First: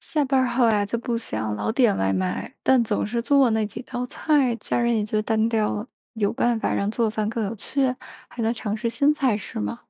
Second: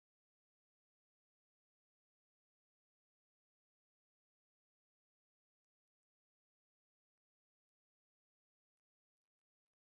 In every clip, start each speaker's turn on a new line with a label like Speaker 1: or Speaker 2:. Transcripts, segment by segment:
Speaker 1: 下班儿后呀、就不想老点外卖，但总是做那几道菜，家人也觉得单调了。有办法让做饭更有趣，还能尝试新菜式吗？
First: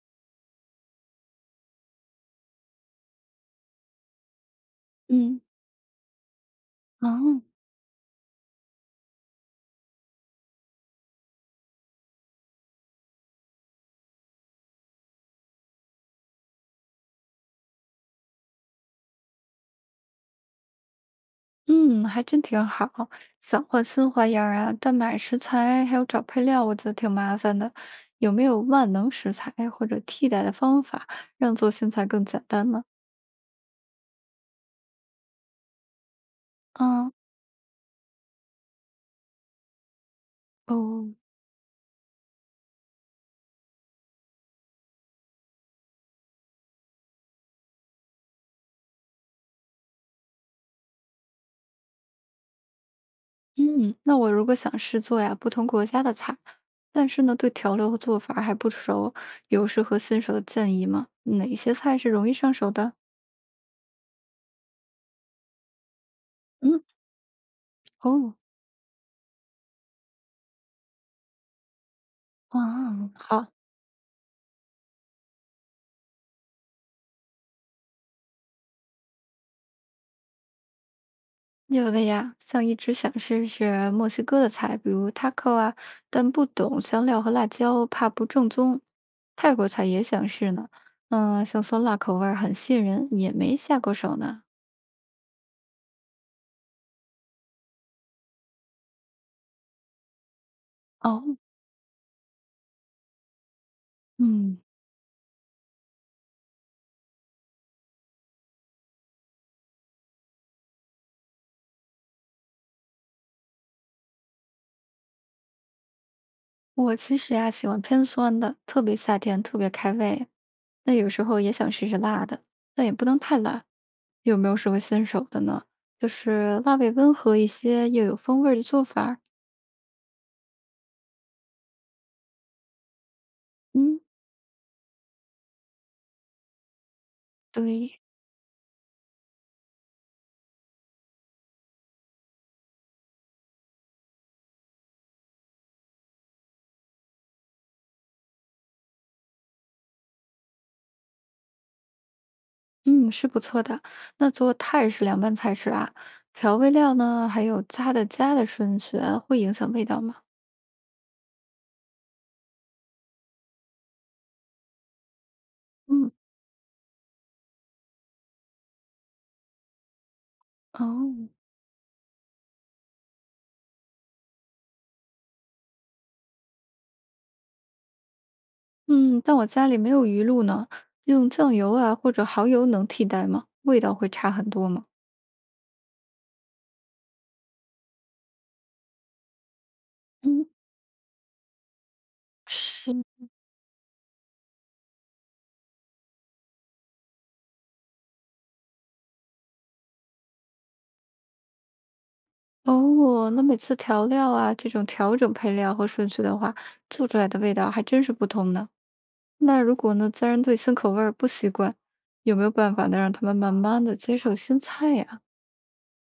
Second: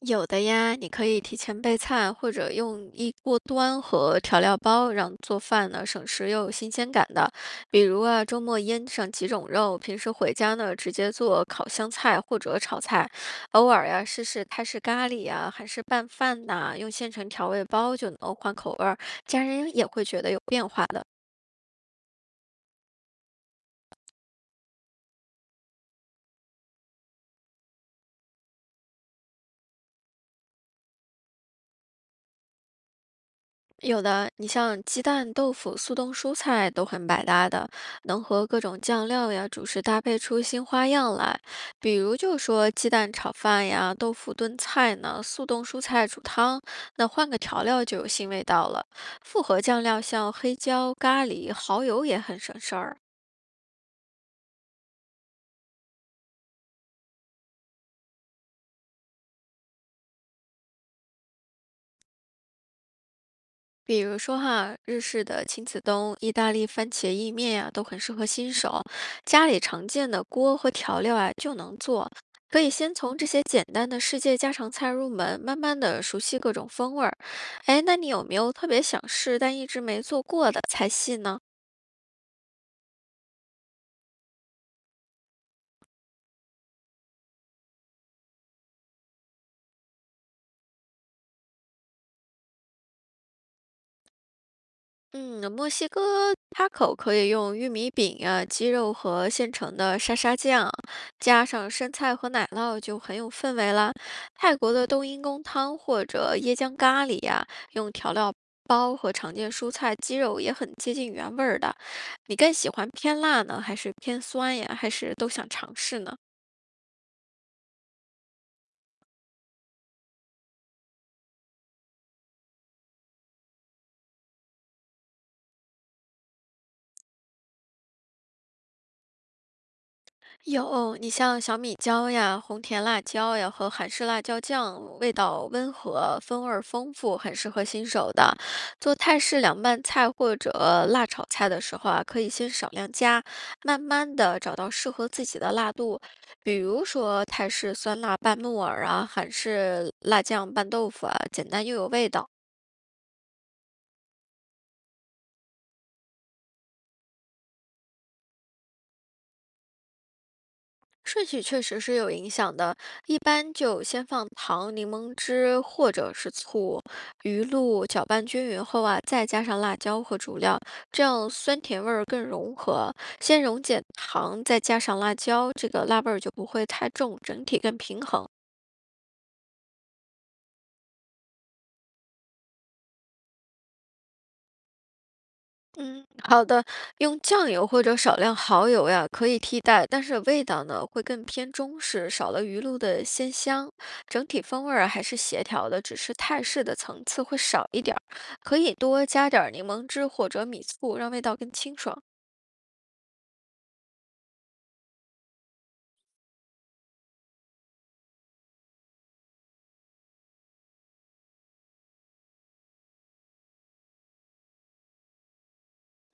Speaker 2: 有的呀，你可以提前备菜，或者用一锅端和调料包，让做
Speaker 1: 嗯。
Speaker 2: 饭呢省时又有新鲜感的。
Speaker 1: 哦。
Speaker 2: 比如啊，周末腌上几种肉，平时回家呢直接做烤香菜或者炒菜，偶尔呀试试泰式咖喱呀、韩式拌饭呐、用现成调味包就能换口味儿，家人也会觉得有变化的。
Speaker 1: 嗯，还真挺好。想换新花样儿啊，但买食材还有找配料，我觉得挺麻烦的。有没有万能食材或者替代的方法，让做新菜更简单呢？
Speaker 2: 有的，你像鸡蛋、豆腐、速冻蔬菜都很
Speaker 1: 啊。
Speaker 2: 百搭的，能和各种酱料呀、主食搭配出新花
Speaker 1: 哦。
Speaker 2: 样来。比如就说鸡蛋炒饭呀、豆腐炖菜呢、速冻蔬菜煮汤，那换个调料就有新味道了。复合酱料像黑椒、咖喱、蚝油也很省事儿。
Speaker 1: 嗯，那我如果想试做呀不同国家的菜，但是呢对调料和做法儿还不熟，有适合新手的建议吗？哪些菜是容易上手的？
Speaker 2: 比如说哈，日式的亲子冬、意大利
Speaker 1: 嗯。
Speaker 2: 番茄意面呀、都很适合
Speaker 1: 哦。
Speaker 2: 新手。家里常见的锅和调料啊，就能做。可以先
Speaker 1: 啊，
Speaker 2: 从这些
Speaker 1: 好。
Speaker 2: 简单的世界家常菜入门，慢慢的熟悉各种风味儿。哎，那你有没有特别想试但一直没做过的菜系呢？
Speaker 1: 有的呀，像一直想试试墨西哥的菜，比如 taco 啊，但不懂香料和辣椒，怕不正宗。泰国菜也想试呢，嗯，像酸辣口味儿很吸引人，也没下过手呢。
Speaker 2: 嗯，墨西哥 taco 可以用玉米饼呀，鸡肉和现成的沙沙酱，
Speaker 1: 哦。
Speaker 2: 加上生菜和奶酪，就很有氛围啦。泰
Speaker 1: 嗯。
Speaker 2: 国的冬阴功汤或者椰浆咖喱呀、用调料包和常见蔬菜、鸡肉也很接近原味儿的。你更喜欢偏辣呢，还是偏酸呀？还是都想尝试呢？
Speaker 1: 我其实呀，喜欢偏酸的，特别夏天特别开胃。那有时候也想试试辣的，但也不能太辣。有没有适合新手的呢？就是辣味温和一些又有风味儿的做法儿。
Speaker 2: 有，你像小米椒呀、红甜辣椒呀和韩
Speaker 1: 嗯。
Speaker 2: 式辣椒酱，味道温和，风味儿丰富，很适合新
Speaker 1: 对。
Speaker 2: 手的。做泰式凉拌菜或者辣炒菜的时候啊，可以先少量加，慢慢的找到适合自己的辣度。比如说泰式酸辣拌木耳啊，韩式辣酱拌豆腐啊，简单又有味道。
Speaker 1: 嗯，是不错的。那做泰式凉拌菜时啊，调味料呢，还有加的顺序啊会影响味道吗？
Speaker 2: 顺序确实是有影响的，一般就先放糖、柠檬汁或
Speaker 1: 嗯。
Speaker 2: 者是醋、鱼露，搅拌均匀后啊，再加上辣椒和主料，这
Speaker 1: 哦。
Speaker 2: 样酸甜味儿更融合。先溶解糖，再加上辣椒，这个辣味儿就不会太重，整体更平衡。
Speaker 1: 嗯，但我家里没有鱼露呢，用酱油啊或者蚝油能替代吗？味道会差很多吗？
Speaker 2: 嗯，好的，用酱油或者少量蚝油呀，可以替代，但是
Speaker 1: 嗯。
Speaker 2: 味道呢会更偏中式，少了鱼露
Speaker 1: 是。
Speaker 2: 的鲜香，整体风味儿啊还是协调的，只是泰式的层次会少一点儿，可以多加点儿柠檬汁或者米醋，让味道更清爽。
Speaker 1: 哦，那每次调料啊，这种调整配料和顺序的话，做出来的味道还真是不同呢。那如果呢，家人对新口味儿不习惯，有没有办法呢，让他们慢慢的接受新菜呀？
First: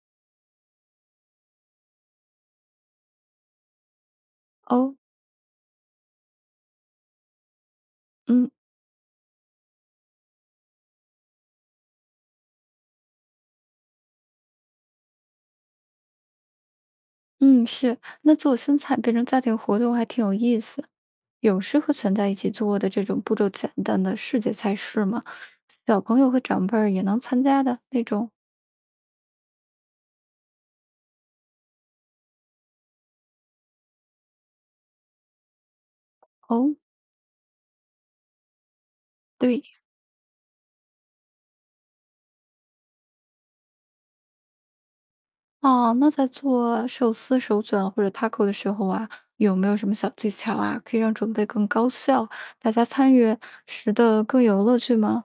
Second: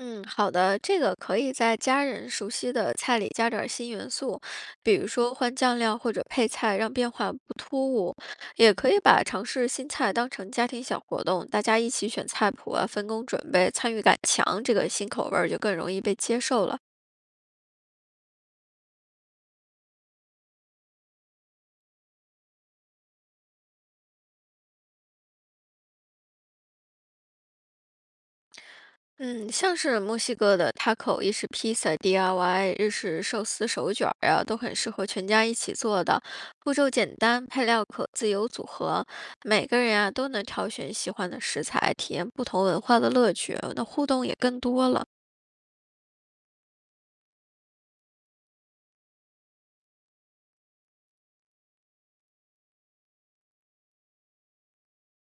Speaker 2: 嗯，好的，这个可以在家人熟悉的菜里加点儿新元素，
Speaker 1: 哦。
Speaker 2: 比如说换酱料或者配菜，让变化不突兀。
Speaker 1: 嗯。
Speaker 2: 也可以把尝试新菜当成家庭小活动，大家一起选菜谱啊，分工准备，参与感强，这个新口味儿就更容易被接受了。
Speaker 1: 嗯，是，那做新菜变成家庭活动还挺有意思。有适合存在一起做的这种步骤简单的世界菜式吗？小朋友和长辈儿也能参加的那种。
Speaker 2: 嗯，像是墨西哥的 taco、意式披萨、DIY、日式寿司手卷儿啊，都很适合全家一起做的，步
Speaker 1: 哦。
Speaker 2: 骤简单，配料可自由组合，
Speaker 1: 对。
Speaker 2: 每个人啊都能挑选喜欢的食材，体验不同文化的乐趣，那互动也更多了。
Speaker 1: 哦，那在做寿司手卷或者 taco 的时候啊，有没有什么小技巧啊，可以让准备更高效，大家参与时的更有乐趣吗？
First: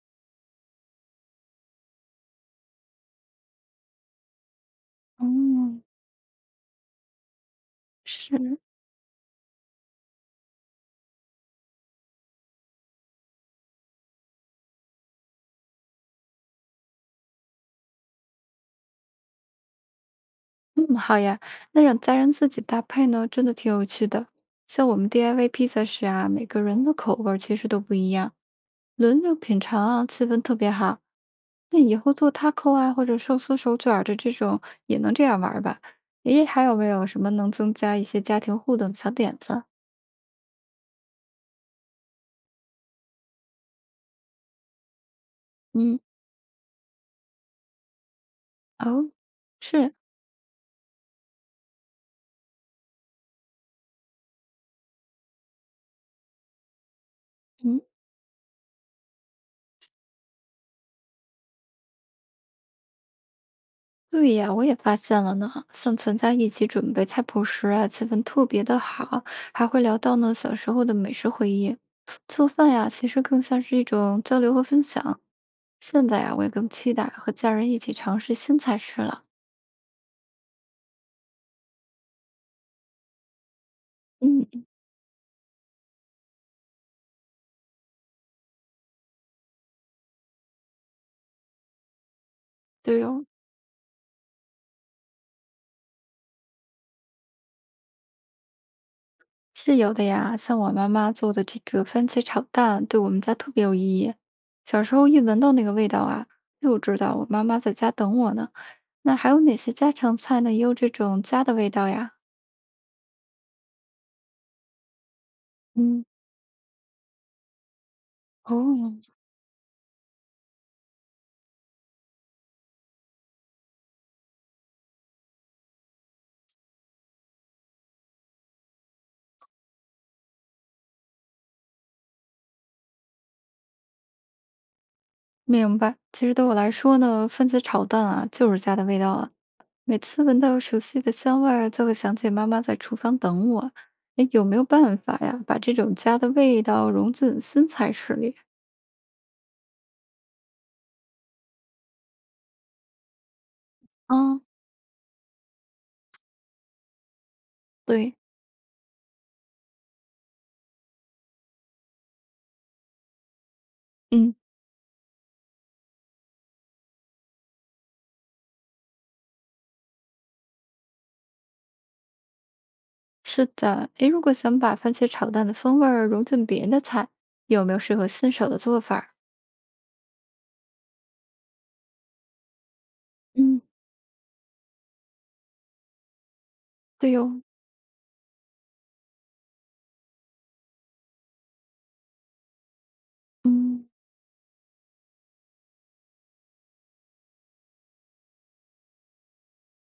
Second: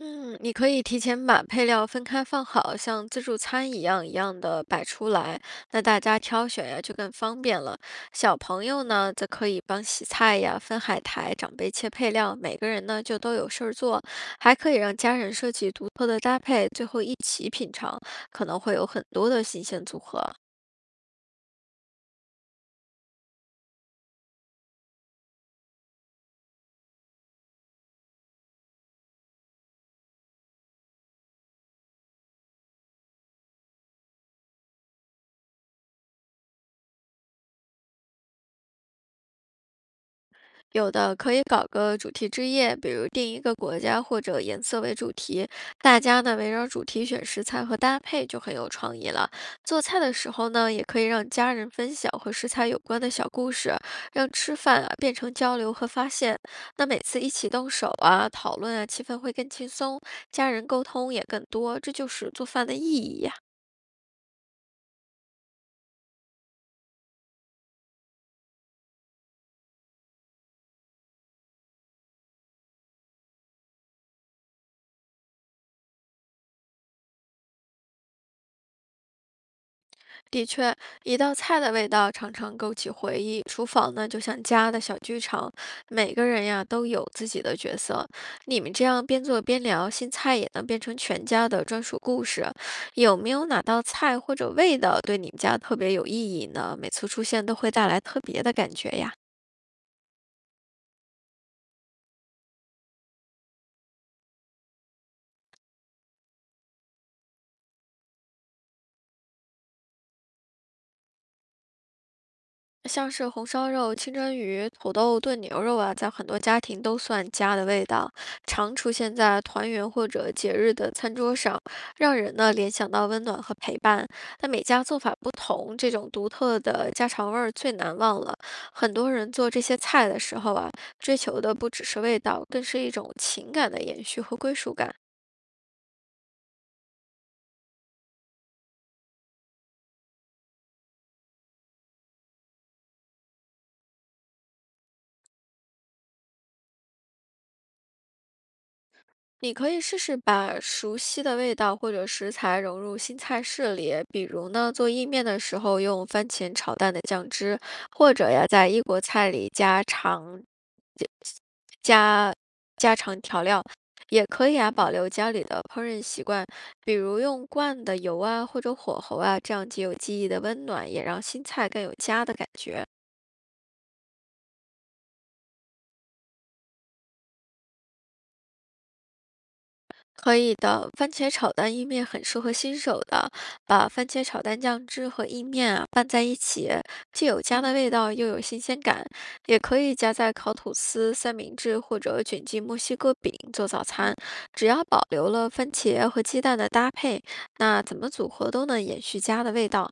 Speaker 2: 嗯，你可以提前把配料分开放好，像自助餐一样一样的摆出来，
Speaker 1: 嗯。
Speaker 2: 那大家挑选呀就更方便了。
Speaker 1: 是。
Speaker 2: 小朋友呢，则可以帮洗菜呀、分海苔，长辈切配料，每个人呢就都有事儿做，还可以让家人设计独特的搭配，最后一起品尝，可能会有很多的新鲜组合。
Speaker 1: 嗯，好呀。那让家人自己搭配呢，真的挺有趣的。像我们 DIY 披萨时啊，每个人的口味儿其实都不一样，轮流品尝啊，气氛特别好。那以后做 taco 啊，或者寿司手卷儿的这种，也能这样玩儿吧？诶，还有没有什么能增加一些家庭互动的小点子？
Speaker 2: 有的可以搞个主题之夜，比如定一个国家或者颜色为主题，
Speaker 1: 嗯。
Speaker 2: 大家呢围绕主题选食材和搭配就很有创意
Speaker 1: 哦。
Speaker 2: 了。做
Speaker 1: 是。
Speaker 2: 菜的时候呢，也可以让家人分享和食材有关的小故事，让吃饭啊变成交流和发现。那每次一起动
Speaker 1: 嗯。
Speaker 2: 手啊、讨论啊，气氛会更轻松，家人沟通也更多，这就是做饭的意义呀。
Speaker 1: 对呀，我也发现了呢。像全家一起准备菜谱时啊，气氛特别的好，还会聊到呢小时候的美食回忆。做饭呀，其实更像是一种交流和分享。现在呀，我也更期待和家人一起尝试新菜式了。
Speaker 2: 的确，一道菜的味道常常勾起回忆。厨房呢，就像
Speaker 1: 嗯。
Speaker 2: 家的小剧场，每个人呀都有自己的角色。你们这样边做边聊，新菜也能变成全家的专属故事。
Speaker 1: 对
Speaker 2: 有
Speaker 1: 哦。
Speaker 2: 没有哪道菜或者味道对你们家特别有意义呢？每次出现都会带来特别的感觉呀。
Speaker 1: 是有的呀。像我妈妈做的这个番茄炒蛋，对我们家特别有意义。小时候一闻到那个味道啊，就知道我妈妈在家等我呢。那还有哪些家常菜呢，也有这种家的味道呀？
Speaker 2: 像是红烧肉、清蒸鱼、土豆炖牛肉啊，
Speaker 1: 嗯。
Speaker 2: 在很多家庭都算家的味道，常出
Speaker 1: 哦。
Speaker 2: 现在团圆或者节日的餐桌上，让人呢联想到温暖和陪伴。但每家做法不同，这种独特的家常味儿最难忘了。很多人做这些菜的时候啊，追求的不只是味道，更是一种情感的延续和归属感。
Speaker 1: 明白。其实对我来说呢，番茄炒蛋啊，就是家的味道了。每次闻到熟悉的香味儿，就会想起妈妈在厨房等我。哎，有没有办法呀，把这种家的味道融进新菜式里？
Speaker 2: 你可以试试把熟悉的味道或者食材融入新菜式里，比
Speaker 1: 啊。
Speaker 2: 如呢，做意面的时候用番茄炒蛋的酱汁，或
Speaker 1: 对。
Speaker 2: 者呀，在异国菜里加加长调料，也
Speaker 1: 嗯。
Speaker 2: 可以啊，保留家里的烹饪习惯，比如用罐的油啊或者火候啊，这样既有记忆的温暖，也让新菜更有家的感觉。
Speaker 1: 是的。哎，如果想把番茄炒蛋的风味儿融进别的菜，有没有适合新手的做法儿。
Speaker 2: 可以的，番茄炒蛋意面很适合新手的。
Speaker 1: 嗯。
Speaker 2: 把番茄炒蛋酱汁和意面啊拌在一起，
Speaker 1: 对
Speaker 2: 既有
Speaker 1: 哟。
Speaker 2: 家的味道，又有新鲜感。也可以加在烤吐司、三明治或者卷进墨西哥饼做早
Speaker 1: 嗯。
Speaker 2: 餐。只要保留了番茄和鸡蛋的搭配，那怎么组合都能延续家的味道，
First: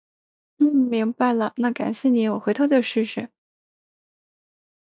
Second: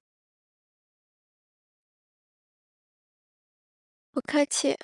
Speaker 1: 嗯，明白了，那感谢你，我回头再试试。
Speaker 2: 不客气。